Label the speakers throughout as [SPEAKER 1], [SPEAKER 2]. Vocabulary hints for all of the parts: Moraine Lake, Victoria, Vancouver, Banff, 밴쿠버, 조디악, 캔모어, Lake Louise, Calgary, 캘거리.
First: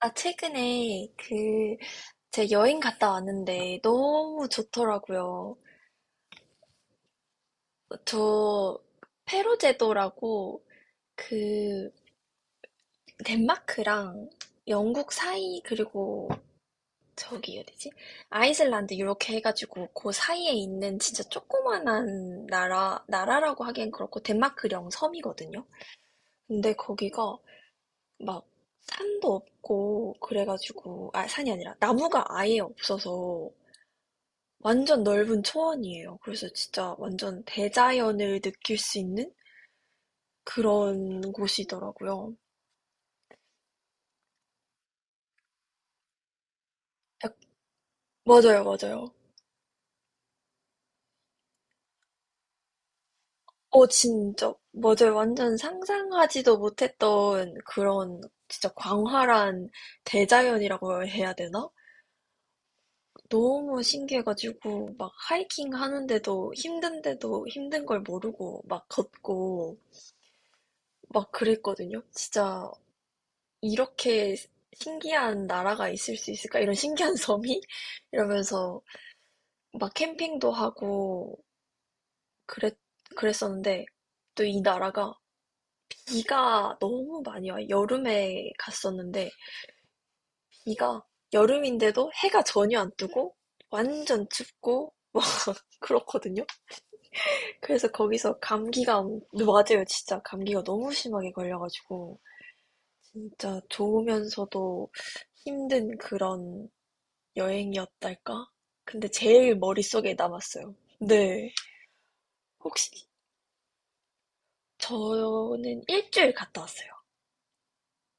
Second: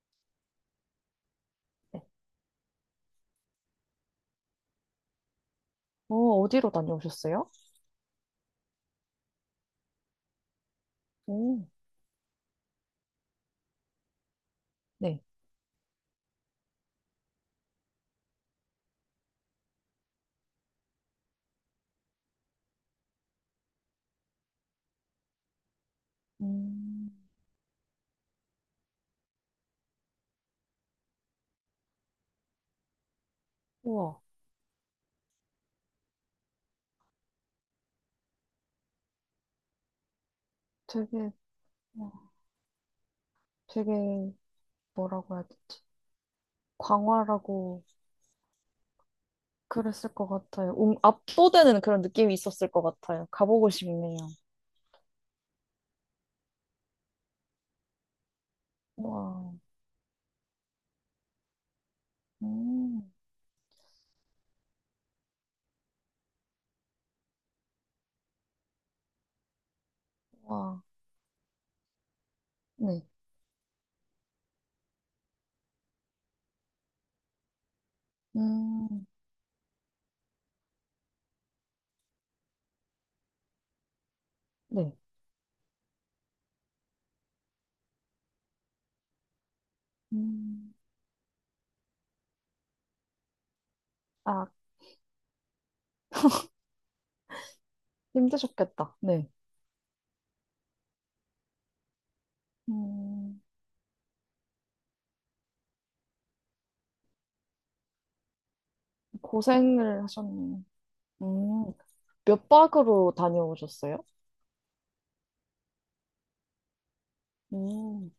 [SPEAKER 1] 아, 최근에 그,
[SPEAKER 2] 네.
[SPEAKER 1] 제 여행 갔다 왔는데 너무 좋더라고요.
[SPEAKER 2] 어, 어디로 다녀오셨어요?
[SPEAKER 1] 저, 페로 제도라고
[SPEAKER 2] 오,
[SPEAKER 1] 그, 덴마크랑 영국
[SPEAKER 2] 네.
[SPEAKER 1] 사이, 그리고 저기 어디지? 아이슬란드 이렇게 해가지고 그 사이에 있는 진짜 조그만한 나라, 나라라고 하기엔 그렇고 덴마크령 섬이거든요. 근데
[SPEAKER 2] 음,
[SPEAKER 1] 거기가 막 산도 없고 그래가지고, 아, 산이 아니라 나무가 아예 없어서
[SPEAKER 2] 우와,
[SPEAKER 1] 완전 넓은 초원이에요. 그래서 진짜 완전 대자연을 느낄 수 있는 그런
[SPEAKER 2] 되게, 와,
[SPEAKER 1] 곳이더라고요.
[SPEAKER 2] 되게, 뭐라고 해야 되지?
[SPEAKER 1] 약-
[SPEAKER 2] 광활하고
[SPEAKER 1] 맞아요, 맞아요.
[SPEAKER 2] 그랬을 것 같아요. 압도되는 그런 느낌이 있었을 것 같아요. 가보고
[SPEAKER 1] 어,
[SPEAKER 2] 싶네요.
[SPEAKER 1] 진짜. 맞아요. 완전 상상하지도 못했던 그런 진짜
[SPEAKER 2] 와.
[SPEAKER 1] 광활한 대자연이라고 해야 되나?
[SPEAKER 2] 음,
[SPEAKER 1] 너무 신기해가지고 막 하이킹 하는데도 힘든데도 힘든 걸 모르고 막 걷고
[SPEAKER 2] 와.
[SPEAKER 1] 막 그랬거든요. 진짜
[SPEAKER 2] 네,
[SPEAKER 1] 이렇게 신기한 나라가 있을 수 있을까? 이런 신기한 섬이? 이러면서
[SPEAKER 2] 음,
[SPEAKER 1] 막 캠핑도 하고 그랬, 그랬었는데 또 이
[SPEAKER 2] 네,
[SPEAKER 1] 나라가 비가 너무 많이 와요. 여름에 갔었는데
[SPEAKER 2] 음,
[SPEAKER 1] 비가 여름인데도 해가 전혀 안 뜨고 완전
[SPEAKER 2] 아,
[SPEAKER 1] 춥고 그렇거든요. 그래서 거기서
[SPEAKER 2] 힘드셨겠다.
[SPEAKER 1] 감기가
[SPEAKER 2] 네,
[SPEAKER 1] 맞아요. 진짜 감기가 너무 심하게 걸려가지고
[SPEAKER 2] 음,
[SPEAKER 1] 진짜 좋으면서도 힘든 그런 여행이었달까? 근데 제일
[SPEAKER 2] 고생을
[SPEAKER 1] 머릿속에
[SPEAKER 2] 하셨네요.
[SPEAKER 1] 남았어요. 네.
[SPEAKER 2] 음, 몇
[SPEAKER 1] 혹시
[SPEAKER 2] 박으로 다녀오셨어요?
[SPEAKER 1] 저는 일주일 갔다 왔어요.
[SPEAKER 2] 음,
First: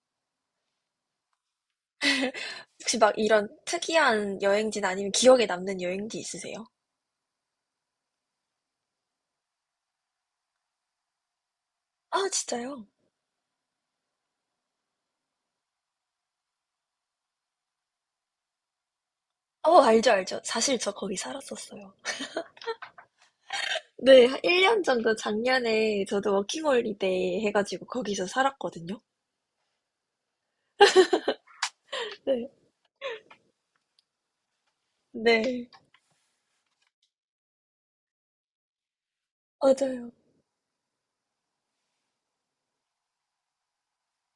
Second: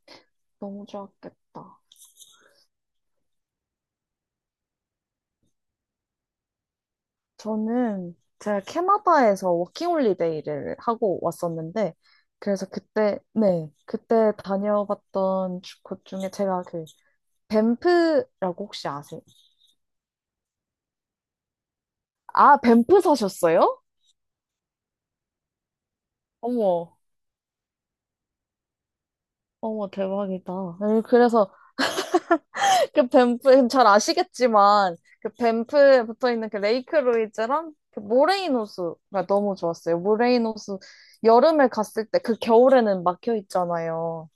[SPEAKER 2] 너무 좋았겠다.
[SPEAKER 1] 혹시 막 이런 특이한 여행지나 아니면 기억에 남는 여행지 있으세요?
[SPEAKER 2] 저는 제가 캐나다에서 워킹홀리데이를 하고 왔었는데,
[SPEAKER 1] 아,
[SPEAKER 2] 그래서
[SPEAKER 1] 진짜요?
[SPEAKER 2] 그때, 네, 그때 다녀봤던 곳 중에 제가 그, 밴프라고 혹시 아세요?
[SPEAKER 1] 어, 알죠, 알죠. 사실 저 거기 살았었어요.
[SPEAKER 2] 아, 밴프 사셨어요?
[SPEAKER 1] 네, 한 1년 정도 작년에 저도
[SPEAKER 2] 어머,
[SPEAKER 1] 워킹홀리데이 해가지고 거기서 살았거든요.
[SPEAKER 2] 어머, 대박이다. 아니, 그래서
[SPEAKER 1] 네,
[SPEAKER 2] 그 밴프, 잘 아시겠지만, 그
[SPEAKER 1] 네,
[SPEAKER 2] 밴프에 붙어 있는 그 레이크 루이즈랑 그 모레이노스가 너무 좋았어요.
[SPEAKER 1] 맞아요.
[SPEAKER 2] 모레이노스 여름에 갔을 때, 그 겨울에는 막혀 있잖아요.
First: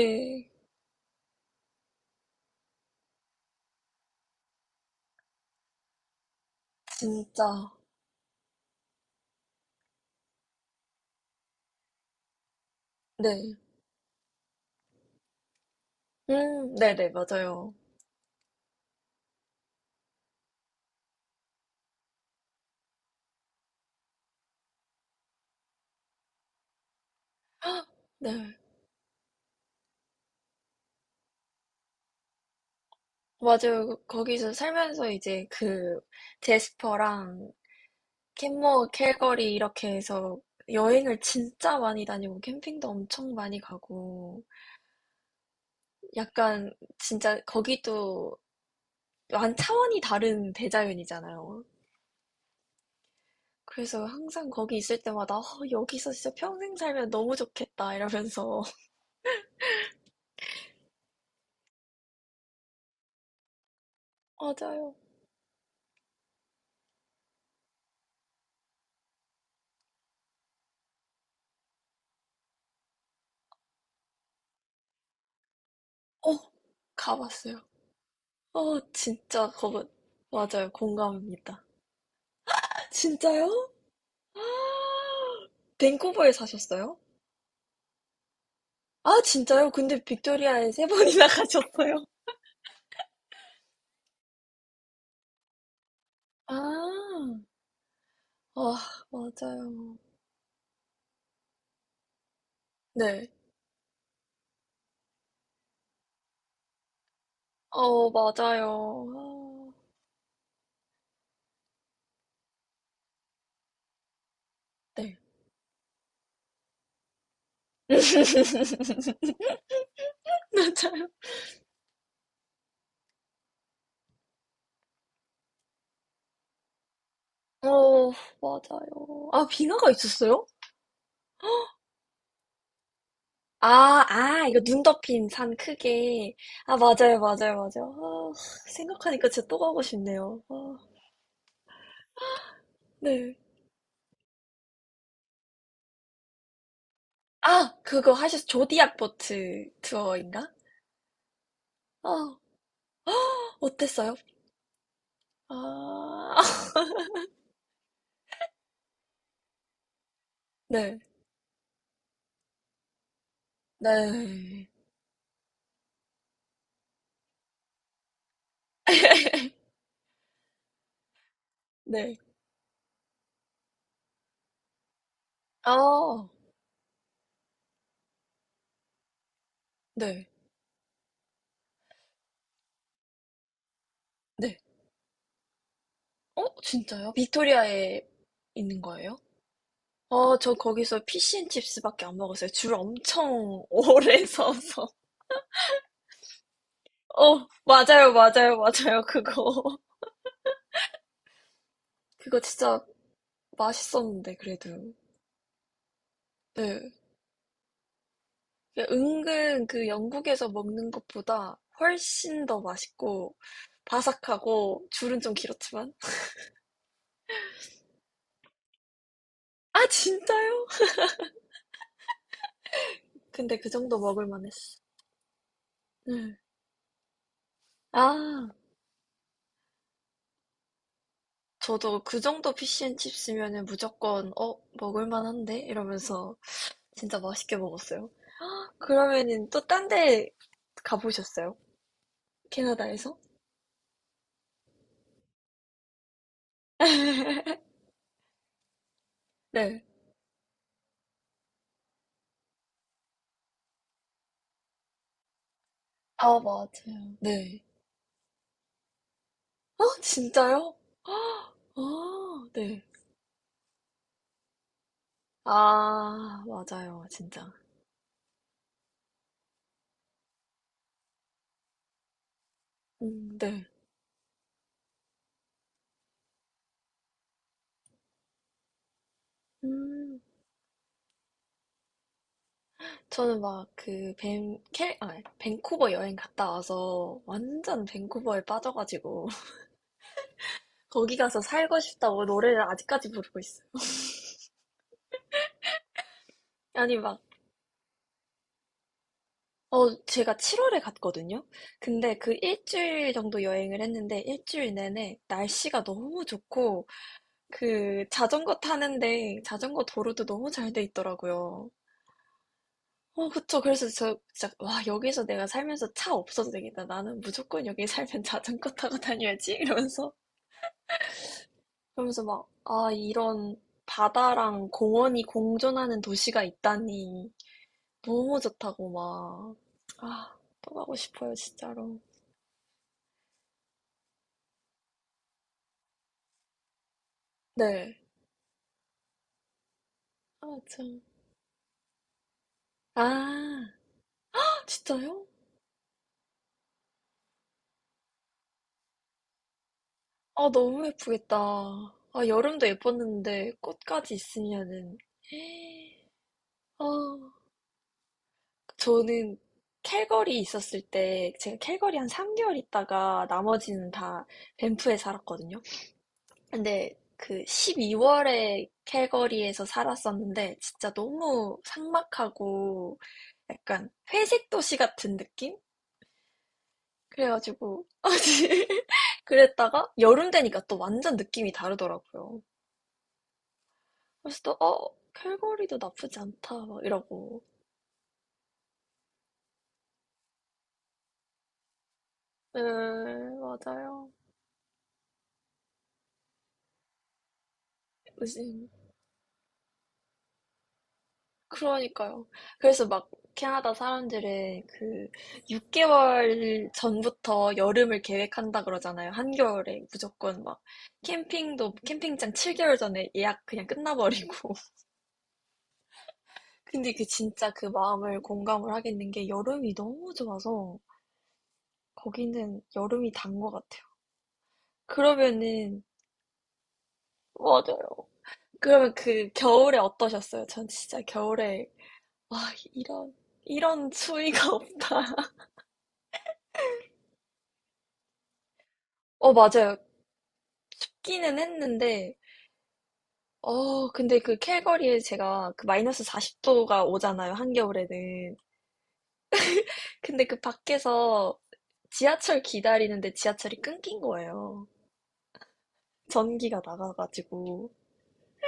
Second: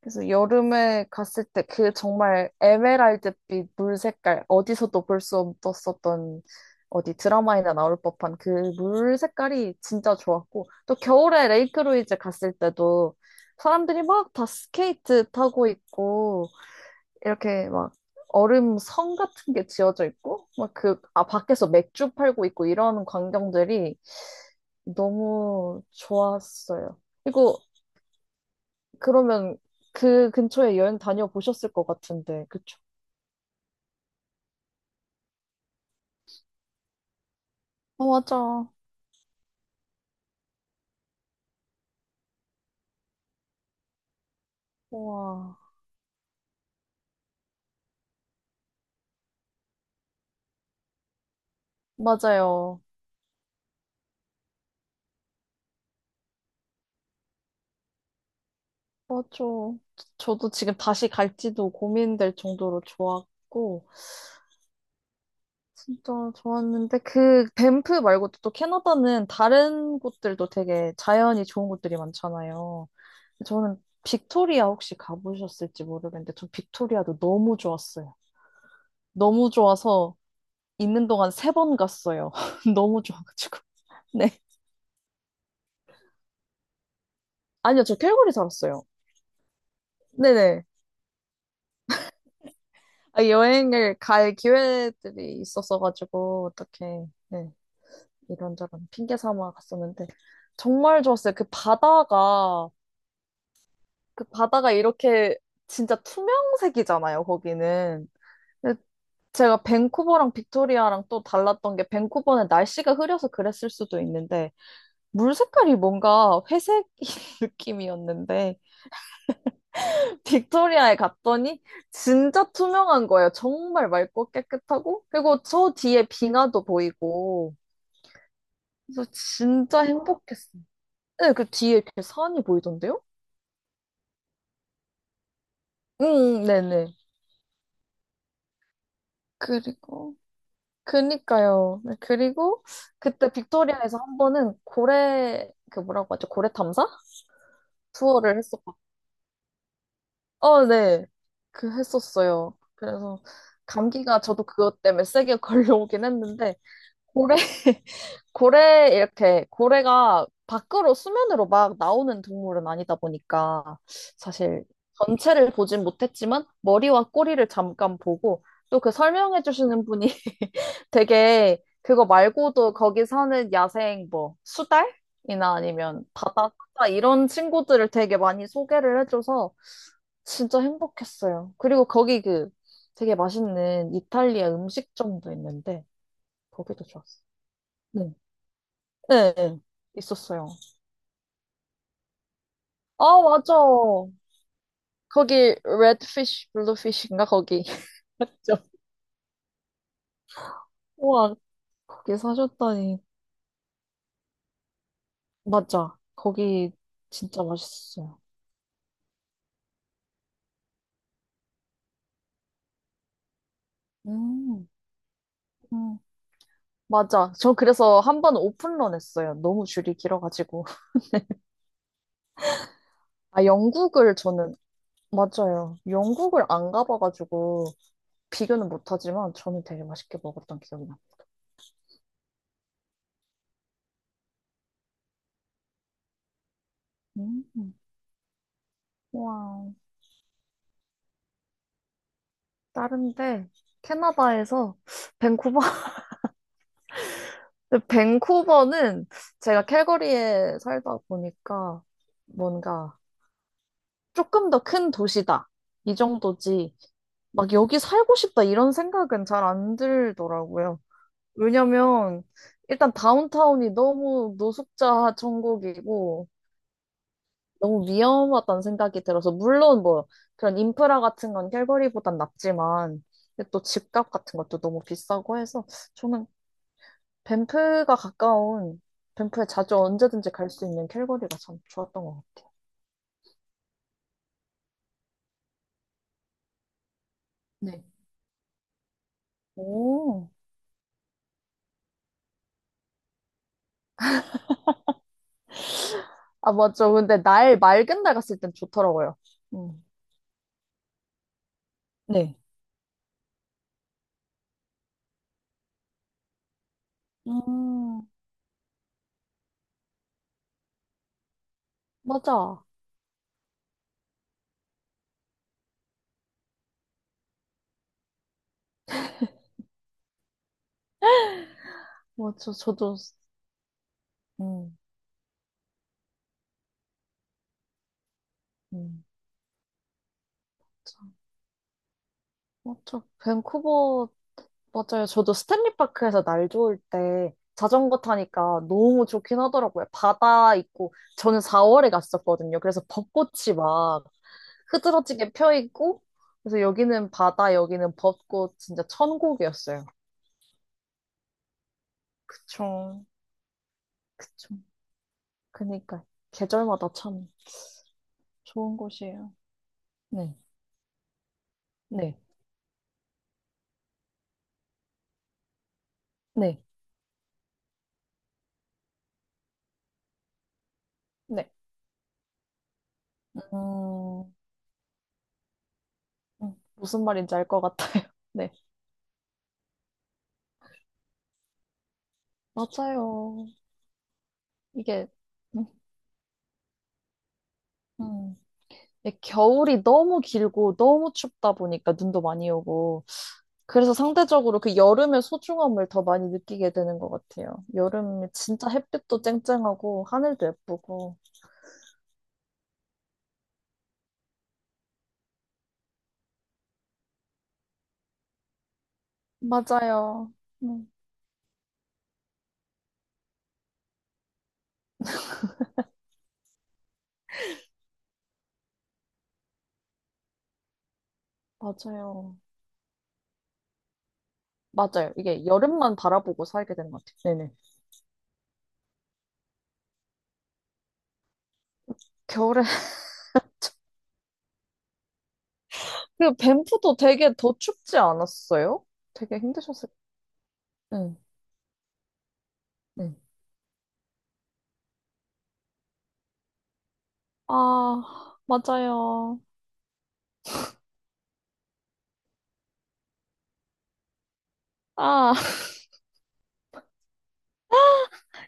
[SPEAKER 2] 그래서 여름에 갔을 때 그 정말 에메랄드빛 물 색깔, 어디서도 볼 수 없었던 어디
[SPEAKER 1] 진짜.
[SPEAKER 2] 드라마에나 나올 법한 그 물 색깔이 진짜 좋았고, 또 겨울에 레이크루이즈 갔을 때도
[SPEAKER 1] 네.
[SPEAKER 2] 사람들이 막 다 스케이트 타고 있고,
[SPEAKER 1] 네네,
[SPEAKER 2] 이렇게
[SPEAKER 1] 맞아요.
[SPEAKER 2] 막 얼음 성 같은 게 지어져 있고, 막 그, 아, 밖에서 맥주 팔고 있고 이런 광경들이 너무 좋았어요. 그리고
[SPEAKER 1] 헉, 네.
[SPEAKER 2] 그러면 그 근처에 여행 다녀보셨을 것 같은데, 그쵸?
[SPEAKER 1] 맞아요. 그, 거기서 살면서 이제 그 제스퍼랑
[SPEAKER 2] 어, 맞아.
[SPEAKER 1] 캔모어, 캘거리 이렇게 해서 여행을 진짜 많이 다니고 캠핑도 엄청 많이 가고
[SPEAKER 2] 와,
[SPEAKER 1] 약간 진짜 거기도 완 차원이 다른 대자연이잖아요.
[SPEAKER 2] 맞아요.
[SPEAKER 1] 그래서 항상 거기 있을 때마다 어, 여기서 진짜 평생 살면 너무 좋겠다 이러면서
[SPEAKER 2] 맞아. 저도 지금 다시 갈지도 고민될 정도로 좋았고,
[SPEAKER 1] 맞아요.
[SPEAKER 2] 진짜 좋았는데, 그 밴프 말고도 또 캐나다는 다른 곳들도 되게 자연이 좋은 곳들이 많잖아요. 저는 빅토리아 혹시 가보셨을지
[SPEAKER 1] 어,
[SPEAKER 2] 모르겠는데, 전 빅토리아도 너무
[SPEAKER 1] 가봤어요.
[SPEAKER 2] 좋았어요.
[SPEAKER 1] 어, 진짜
[SPEAKER 2] 너무
[SPEAKER 1] 거기
[SPEAKER 2] 좋아서
[SPEAKER 1] 맞아요.
[SPEAKER 2] 있는 동안 세
[SPEAKER 1] 공감합니다.
[SPEAKER 2] 번 갔어요. 너무
[SPEAKER 1] 진짜요?
[SPEAKER 2] 좋아가지고. 네.
[SPEAKER 1] 밴쿠버에 사셨어요?
[SPEAKER 2] 아니요, 저 캘거리 살았어요.
[SPEAKER 1] 아, 진짜요? 근데
[SPEAKER 2] 네네.
[SPEAKER 1] 빅토리아에 3번 번이나 가셨어요?
[SPEAKER 2] 아, 여행을 갈 기회들이 있었어가지고, 어떻게,
[SPEAKER 1] 아,
[SPEAKER 2] 네,
[SPEAKER 1] 아,
[SPEAKER 2] 이런저런 핑계 삼아
[SPEAKER 1] 맞아요.
[SPEAKER 2] 갔었는데, 정말 좋았어요. 그 바다가,
[SPEAKER 1] 네.
[SPEAKER 2] 그 바다가 이렇게 진짜 투명색이잖아요, 거기는.
[SPEAKER 1] 어,
[SPEAKER 2] 근데 제가
[SPEAKER 1] 맞아요.
[SPEAKER 2] 밴쿠버랑 빅토리아랑 또 달랐던 게, 밴쿠버는 날씨가 흐려서 그랬을 수도 있는데,
[SPEAKER 1] 아, 네.
[SPEAKER 2] 물 색깔이 뭔가 회색 느낌이었는데, 빅토리아에
[SPEAKER 1] 맞아요.
[SPEAKER 2] 갔더니 진짜 투명한 거예요. 정말 맑고 깨끗하고 그리고 저 뒤에 빙하도 보이고
[SPEAKER 1] 어, 맞아요.
[SPEAKER 2] 그래서
[SPEAKER 1] 아,
[SPEAKER 2] 진짜
[SPEAKER 1] 빙하가 있었어요?
[SPEAKER 2] 행복했어요. 네, 그 뒤에 이렇게 산이 보이던데요?
[SPEAKER 1] 아, 아, 이거 눈 덮인 산
[SPEAKER 2] 응,
[SPEAKER 1] 크게.
[SPEAKER 2] 응,
[SPEAKER 1] 아,
[SPEAKER 2] 네네.
[SPEAKER 1] 맞아요, 맞아요, 맞아요. 아, 생각하니까 진짜 또 가고
[SPEAKER 2] 그리고
[SPEAKER 1] 싶네요. 아,
[SPEAKER 2] 그니까요. 네, 그리고 그때
[SPEAKER 1] 네.
[SPEAKER 2] 빅토리아에서 한 번은 고래 그 뭐라고 하죠? 고래 탐사
[SPEAKER 1] 아, 그거
[SPEAKER 2] 투어를 했었고,
[SPEAKER 1] 조디악 보트 투어인가?
[SPEAKER 2] 어, 네, 그
[SPEAKER 1] 아,
[SPEAKER 2] 했었어요. 그래서
[SPEAKER 1] 어땠어요?
[SPEAKER 2] 감기가 저도 그것 때문에 세게 걸려오긴
[SPEAKER 1] 아.
[SPEAKER 2] 했는데 고래 고래, 이렇게, 고래가 밖으로
[SPEAKER 1] 네.
[SPEAKER 2] 수면으로 막 나오는 동물은 아니다 보니까, 사실
[SPEAKER 1] 네.
[SPEAKER 2] 전체를 보진 못했지만, 머리와 꼬리를 잠깐 보고, 또 그 설명해 주시는 분이 되게, 그거
[SPEAKER 1] 네.
[SPEAKER 2] 말고도 거기 사는 야생 뭐, 수달이나 아니면
[SPEAKER 1] 아.
[SPEAKER 2] 바다, 사자 이런 친구들을 되게 많이 소개를 해줘서,
[SPEAKER 1] 네.
[SPEAKER 2] 진짜 행복했어요. 그리고 거기 그 되게 맛있는 이탈리아
[SPEAKER 1] 네.
[SPEAKER 2] 음식점도 있는데,
[SPEAKER 1] 어?
[SPEAKER 2] 거기도
[SPEAKER 1] 진짜요?
[SPEAKER 2] 좋았어요.
[SPEAKER 1] 빅토리아에
[SPEAKER 2] 네.
[SPEAKER 1] 있는 거예요?
[SPEAKER 2] 네,
[SPEAKER 1] 어,
[SPEAKER 2] 있었어요.
[SPEAKER 1] 저 거기서 피시앤칩스밖에 안 먹었어요. 줄
[SPEAKER 2] 아, 맞아.
[SPEAKER 1] 엄청 오래 서서.
[SPEAKER 2] 거기 레드피쉬, 블루피쉬인가
[SPEAKER 1] 어,
[SPEAKER 2] 거기.
[SPEAKER 1] 맞아요, 맞아요,
[SPEAKER 2] 저-
[SPEAKER 1] 맞아요. 그거.
[SPEAKER 2] 우와, 거기
[SPEAKER 1] 그거 진짜
[SPEAKER 2] 사셨다니.
[SPEAKER 1] 맛있었는데, 그래도.
[SPEAKER 2] 맞아. 거기
[SPEAKER 1] 네.
[SPEAKER 2] 진짜 맛있었어요.
[SPEAKER 1] 그 은근 그 영국에서 먹는 것보다 훨씬 더 맛있고,
[SPEAKER 2] 음,
[SPEAKER 1] 바삭하고, 줄은 좀 길었지만.
[SPEAKER 2] 음. 맞아. 저 그래서 한 번 오픈런 했어요. 너무
[SPEAKER 1] 아,
[SPEAKER 2] 줄이 길어가지고.
[SPEAKER 1] 진짜요?
[SPEAKER 2] 아,
[SPEAKER 1] 근데 그 정도
[SPEAKER 2] 영국을
[SPEAKER 1] 먹을
[SPEAKER 2] 저는,
[SPEAKER 1] 만했어.
[SPEAKER 2] 맞아요.
[SPEAKER 1] 네.
[SPEAKER 2] 영국을 안 가봐가지고
[SPEAKER 1] 아,
[SPEAKER 2] 비교는 못하지만 저는 되게 맛있게 먹었던 기억이 나요.
[SPEAKER 1] 저도 그 정도 피시앤칩스면은 무조건 어, 먹을 만한데? 이러면서 진짜 맛있게
[SPEAKER 2] 음,
[SPEAKER 1] 먹었어요. 그러면은 또
[SPEAKER 2] 와,
[SPEAKER 1] 딴데 가보셨어요? 캐나다에서?
[SPEAKER 2] 다른데 캐나다에서 밴쿠버 근데 밴쿠버는 제가
[SPEAKER 1] 네,
[SPEAKER 2] 캘거리에 살다 보니까 뭔가 조금 더 큰 도시다. 이
[SPEAKER 1] 아,
[SPEAKER 2] 정도지.
[SPEAKER 1] 맞아요.
[SPEAKER 2] 막
[SPEAKER 1] 네.
[SPEAKER 2] 여기 살고 싶다 이런 생각은 잘 안
[SPEAKER 1] 어, 진짜요?
[SPEAKER 2] 들더라고요. 왜냐면
[SPEAKER 1] 아, 네.
[SPEAKER 2] 일단 다운타운이 너무 노숙자 천국이고
[SPEAKER 1] 아, 맞아요, 진짜.
[SPEAKER 2] 너무 위험하다는 생각이 들어서 물론 뭐 그런 인프라 같은 건 캘거리보단 낫지만 근데 또
[SPEAKER 1] 네.
[SPEAKER 2] 집값 같은 것도 너무 비싸고 해서 저는 밴프가 가까운, 밴프에 자주
[SPEAKER 1] 음,
[SPEAKER 2] 언제든지 갈 수 있는 캘거리가 참 좋았던 것 같아요.
[SPEAKER 1] 저는 막 그 밴쿠버 여행 갔다 와서
[SPEAKER 2] 네.
[SPEAKER 1] 완전 밴쿠버에 빠져가지고
[SPEAKER 2] 오.
[SPEAKER 1] 거기 가서 살고 싶다고 노래를 아직까지 부르고 있어요.
[SPEAKER 2] 아, 맞죠.
[SPEAKER 1] 아니 막,
[SPEAKER 2] 근데 날, 맑은 날 갔을 땐 좋더라고요. 음.
[SPEAKER 1] 어, 제가 7월에 갔거든요? 근데 그
[SPEAKER 2] 네.
[SPEAKER 1] 일주일 정도 여행을 했는데 일주일 내내 날씨가 너무 좋고
[SPEAKER 2] 음,
[SPEAKER 1] 그 자전거 타는데 자전거 도로도 너무 잘 돼 있더라고요.
[SPEAKER 2] 맞아.
[SPEAKER 1] 어, 그쵸. 그래서 저 진짜, 와, 여기서 내가 살면서 차 없어도 되겠다. 나는 무조건 여기 살면 자전거 타고 다녀야지. 이러면서. 그러면서 막,
[SPEAKER 2] 맞죠.
[SPEAKER 1] 아,
[SPEAKER 2] 저도,
[SPEAKER 1] 이런 바다랑
[SPEAKER 2] 음,
[SPEAKER 1] 공원이 공존하는 도시가 있다니. 너무 좋다고
[SPEAKER 2] 음.
[SPEAKER 1] 막. 아, 또 가고
[SPEAKER 2] 참,
[SPEAKER 1] 싶어요, 진짜로.
[SPEAKER 2] 맞죠. 밴쿠버, 맞아요. 저도 스탠리 파크에서 날 좋을 때 자전거
[SPEAKER 1] 네.
[SPEAKER 2] 타니까 너무 좋긴 하더라고요. 바다
[SPEAKER 1] 아,
[SPEAKER 2] 있고,
[SPEAKER 1] 참.
[SPEAKER 2] 저는 4월에 갔었거든요. 그래서 벚꽃이
[SPEAKER 1] 아,
[SPEAKER 2] 막,
[SPEAKER 1] 진짜요?
[SPEAKER 2] 흐드러지게 펴 있고 그래서 여기는 바다, 여기는 벚꽃 진짜 천국이었어요.
[SPEAKER 1] 아, 너무 예쁘겠다. 아, 여름도
[SPEAKER 2] 그쵸.
[SPEAKER 1] 예뻤는데 꽃까지
[SPEAKER 2] 그쵸.
[SPEAKER 1] 있으면은.
[SPEAKER 2] 그니까
[SPEAKER 1] 아,
[SPEAKER 2] 계절마다 참 좋은 곳이에요.
[SPEAKER 1] 저는
[SPEAKER 2] 네,
[SPEAKER 1] 캘거리 있었을 때, 제가 캘거리 한
[SPEAKER 2] 네,
[SPEAKER 1] 3개월 있다가 나머지는 다 밴프에 살았거든요.
[SPEAKER 2] 네,
[SPEAKER 1] 근데 그 12월에 캘거리에서 살았었는데, 진짜
[SPEAKER 2] 네.
[SPEAKER 1] 너무 삭막하고, 약간
[SPEAKER 2] 음,
[SPEAKER 1] 회색 도시 같은 느낌?
[SPEAKER 2] 무슨 말인지 알 것
[SPEAKER 1] 그래가지고
[SPEAKER 2] 같아요. 네,
[SPEAKER 1] 그랬다가 여름 되니까 또 완전 느낌이 다르더라고요.
[SPEAKER 2] 맞아요.
[SPEAKER 1] 그래서 또 어,
[SPEAKER 2] 이게 음,
[SPEAKER 1] 캘거리도 나쁘지 않다 막 이러고.
[SPEAKER 2] 음. 이게 겨울이 너무 길고 너무 춥다 보니까 눈도 많이
[SPEAKER 1] 네,
[SPEAKER 2] 오고 그래서
[SPEAKER 1] 맞아요.
[SPEAKER 2] 상대적으로 그 여름의 소중함을 더 많이 느끼게 되는 것 같아요. 여름에 진짜 햇빛도 쨍쨍하고 하늘도 예쁘고.
[SPEAKER 1] 그러니까요. 그래서 막 캐나다 사람들은 그 6개월 전부터 여름을 계획한다 그러잖아요. 한겨울에
[SPEAKER 2] 맞아요.
[SPEAKER 1] 무조건 막
[SPEAKER 2] 음,
[SPEAKER 1] 캠핑도 캠핑장 7개월 전에 예약 그냥 끝나버리고 근데 그 진짜 그 마음을 공감을 하겠는 게 여름이 너무 좋아서
[SPEAKER 2] 맞아요.
[SPEAKER 1] 거기는 여름이 단 것 같아요.
[SPEAKER 2] 맞아요. 이게
[SPEAKER 1] 그러면은
[SPEAKER 2] 여름만 바라보고 살게 되는 것 같아요. 네네.
[SPEAKER 1] 맞아요. 그러면 그 겨울에 어떠셨어요? 전 진짜 겨울에 와,
[SPEAKER 2] 겨울에
[SPEAKER 1] 이런 이런 추위가 없다.
[SPEAKER 2] 그 밴프도 되게 더 춥지 않았어요?
[SPEAKER 1] 어,
[SPEAKER 2] 되게
[SPEAKER 1] 맞아요.
[SPEAKER 2] 힘드셨을. 응.
[SPEAKER 1] 춥기는 했는데
[SPEAKER 2] 응.
[SPEAKER 1] 어, 근데 그 캘거리에 제가 그 마이너스 40도가 오잖아요
[SPEAKER 2] 아,
[SPEAKER 1] 한겨울에는.
[SPEAKER 2] 맞아요.
[SPEAKER 1] 근데 그 밖에서 지하철 기다리는데 지하철이 끊긴 거예요.
[SPEAKER 2] 아,
[SPEAKER 1] 전기가 나가가지고.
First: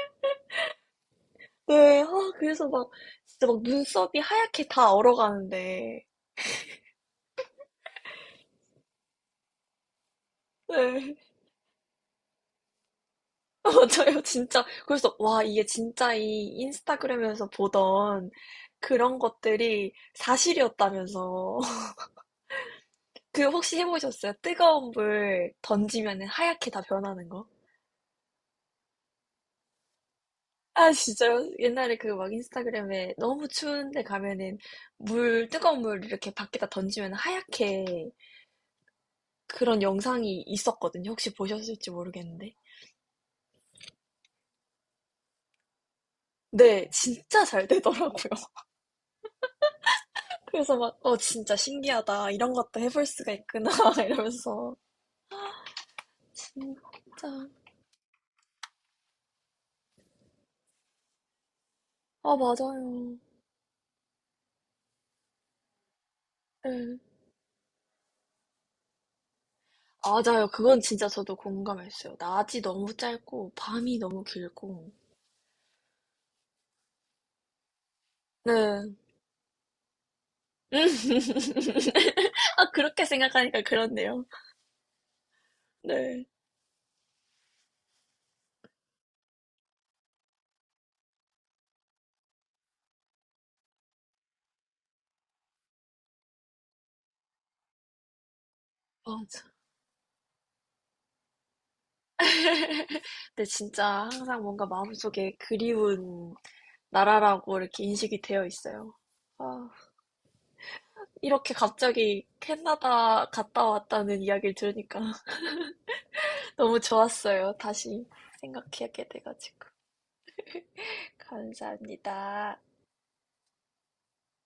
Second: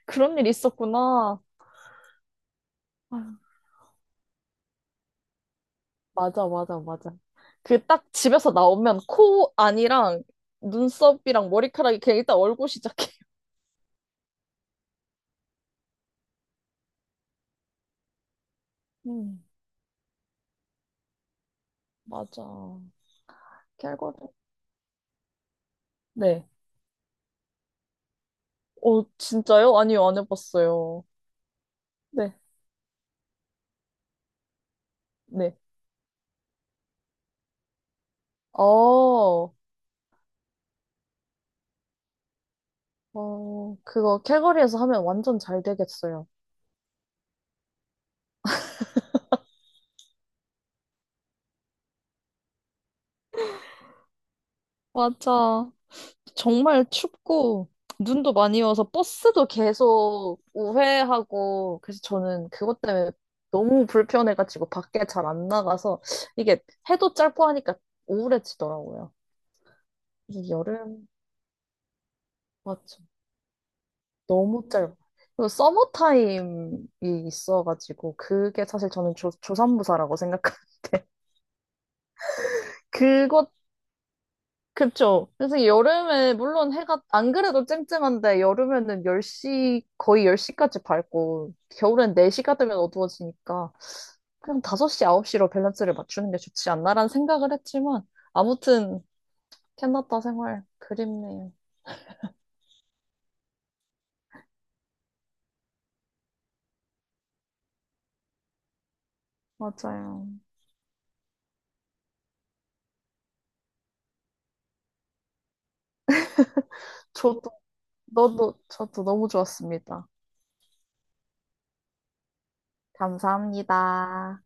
[SPEAKER 2] 그런 일 있었구나.
[SPEAKER 1] 네. 아, 그래서 막
[SPEAKER 2] 아,
[SPEAKER 1] 진짜 막 눈썹이 하얗게 다 얼어가는데
[SPEAKER 2] 맞아, 맞아, 맞아. 그 딱 집에서 나오면 코 안이랑
[SPEAKER 1] 네.
[SPEAKER 2] 눈썹이랑 머리카락이 그냥 일단 얼굴 시작해.
[SPEAKER 1] 맞아요. 진짜 그래서 와, 이게 진짜 이 인스타그램에서 보던 그런
[SPEAKER 2] 음,
[SPEAKER 1] 것들이 사실이었다면서.
[SPEAKER 2] 맞아.
[SPEAKER 1] 그 혹시 해 보셨어요?
[SPEAKER 2] 캘거리.
[SPEAKER 1] 뜨거운 물 던지면은
[SPEAKER 2] 네.
[SPEAKER 1] 하얗게 다 변하는 거?
[SPEAKER 2] 어, 진짜요? 아니요, 안
[SPEAKER 1] 아,
[SPEAKER 2] 해봤어요.
[SPEAKER 1] 진짜요? 옛날에 그 막
[SPEAKER 2] 네,
[SPEAKER 1] 인스타그램에 너무 추운데 가면은 물
[SPEAKER 2] 네.
[SPEAKER 1] 뜨거운 물 이렇게 밖에다 던지면 하얗게,
[SPEAKER 2] 어,
[SPEAKER 1] 그런 영상이 있었거든요. 혹시 보셨을지 모르겠는데.
[SPEAKER 2] 어, 그거 캘거리에서 하면 완전 잘 되겠어요.
[SPEAKER 1] 네. 진짜 잘 되더라고요. 그래서 막 '어, 진짜 신기하다. 이런 것도 해볼 수가 있구나.' 이러면서
[SPEAKER 2] 맞아. 정말
[SPEAKER 1] 진짜.
[SPEAKER 2] 춥고 눈도 많이 와서 버스도 계속 우회하고 그래서
[SPEAKER 1] 아,
[SPEAKER 2] 저는 그것 때문에
[SPEAKER 1] 맞아요.
[SPEAKER 2] 너무 불편해가지고 밖에 잘 안 나가서 이게
[SPEAKER 1] 예.
[SPEAKER 2] 해도 짧고 하니까 우울해지더라고요.
[SPEAKER 1] 맞아요.
[SPEAKER 2] 이게
[SPEAKER 1] 그건 진짜
[SPEAKER 2] 여름
[SPEAKER 1] 저도 공감했어요. 낮이 너무
[SPEAKER 2] 맞죠?
[SPEAKER 1] 짧고 밤이 너무
[SPEAKER 2] 너무
[SPEAKER 1] 길고.
[SPEAKER 2] 짧아. 그리고 서머 타임이 있어가지고 그게 사실
[SPEAKER 1] 네.
[SPEAKER 2] 저는 조, 조산무사라고 생각하는데
[SPEAKER 1] 아, 그렇게
[SPEAKER 2] 그것
[SPEAKER 1] 생각하니까 그렇네요.
[SPEAKER 2] 그쵸. 그래서
[SPEAKER 1] 네.
[SPEAKER 2] 여름에, 물론 해가, 안 그래도 쨍쨍한데, 여름에는 10시, 거의 10시까지 밝고, 겨울엔 4시가 되면 어두워지니까, 그냥 5시, 9시로 밸런스를 맞추는 게 좋지 않나라는 생각을 했지만, 아무튼,
[SPEAKER 1] 맞아.
[SPEAKER 2] 캐나다 생활 그립네요.
[SPEAKER 1] 근데 진짜 항상 뭔가 마음속에 그리운 나라라고 이렇게 인식이 되어 있어요. 아,
[SPEAKER 2] 맞아요.
[SPEAKER 1] 이렇게 갑자기 캐나다 갔다 왔다는 이야기를 들으니까 너무
[SPEAKER 2] 저도,
[SPEAKER 1] 좋았어요. 다시
[SPEAKER 2] 너도, 저도
[SPEAKER 1] 생각하게
[SPEAKER 2] 너무
[SPEAKER 1] 돼가지고.
[SPEAKER 2] 좋았습니다.
[SPEAKER 1] 감사합니다.
[SPEAKER 2] 감사합니다.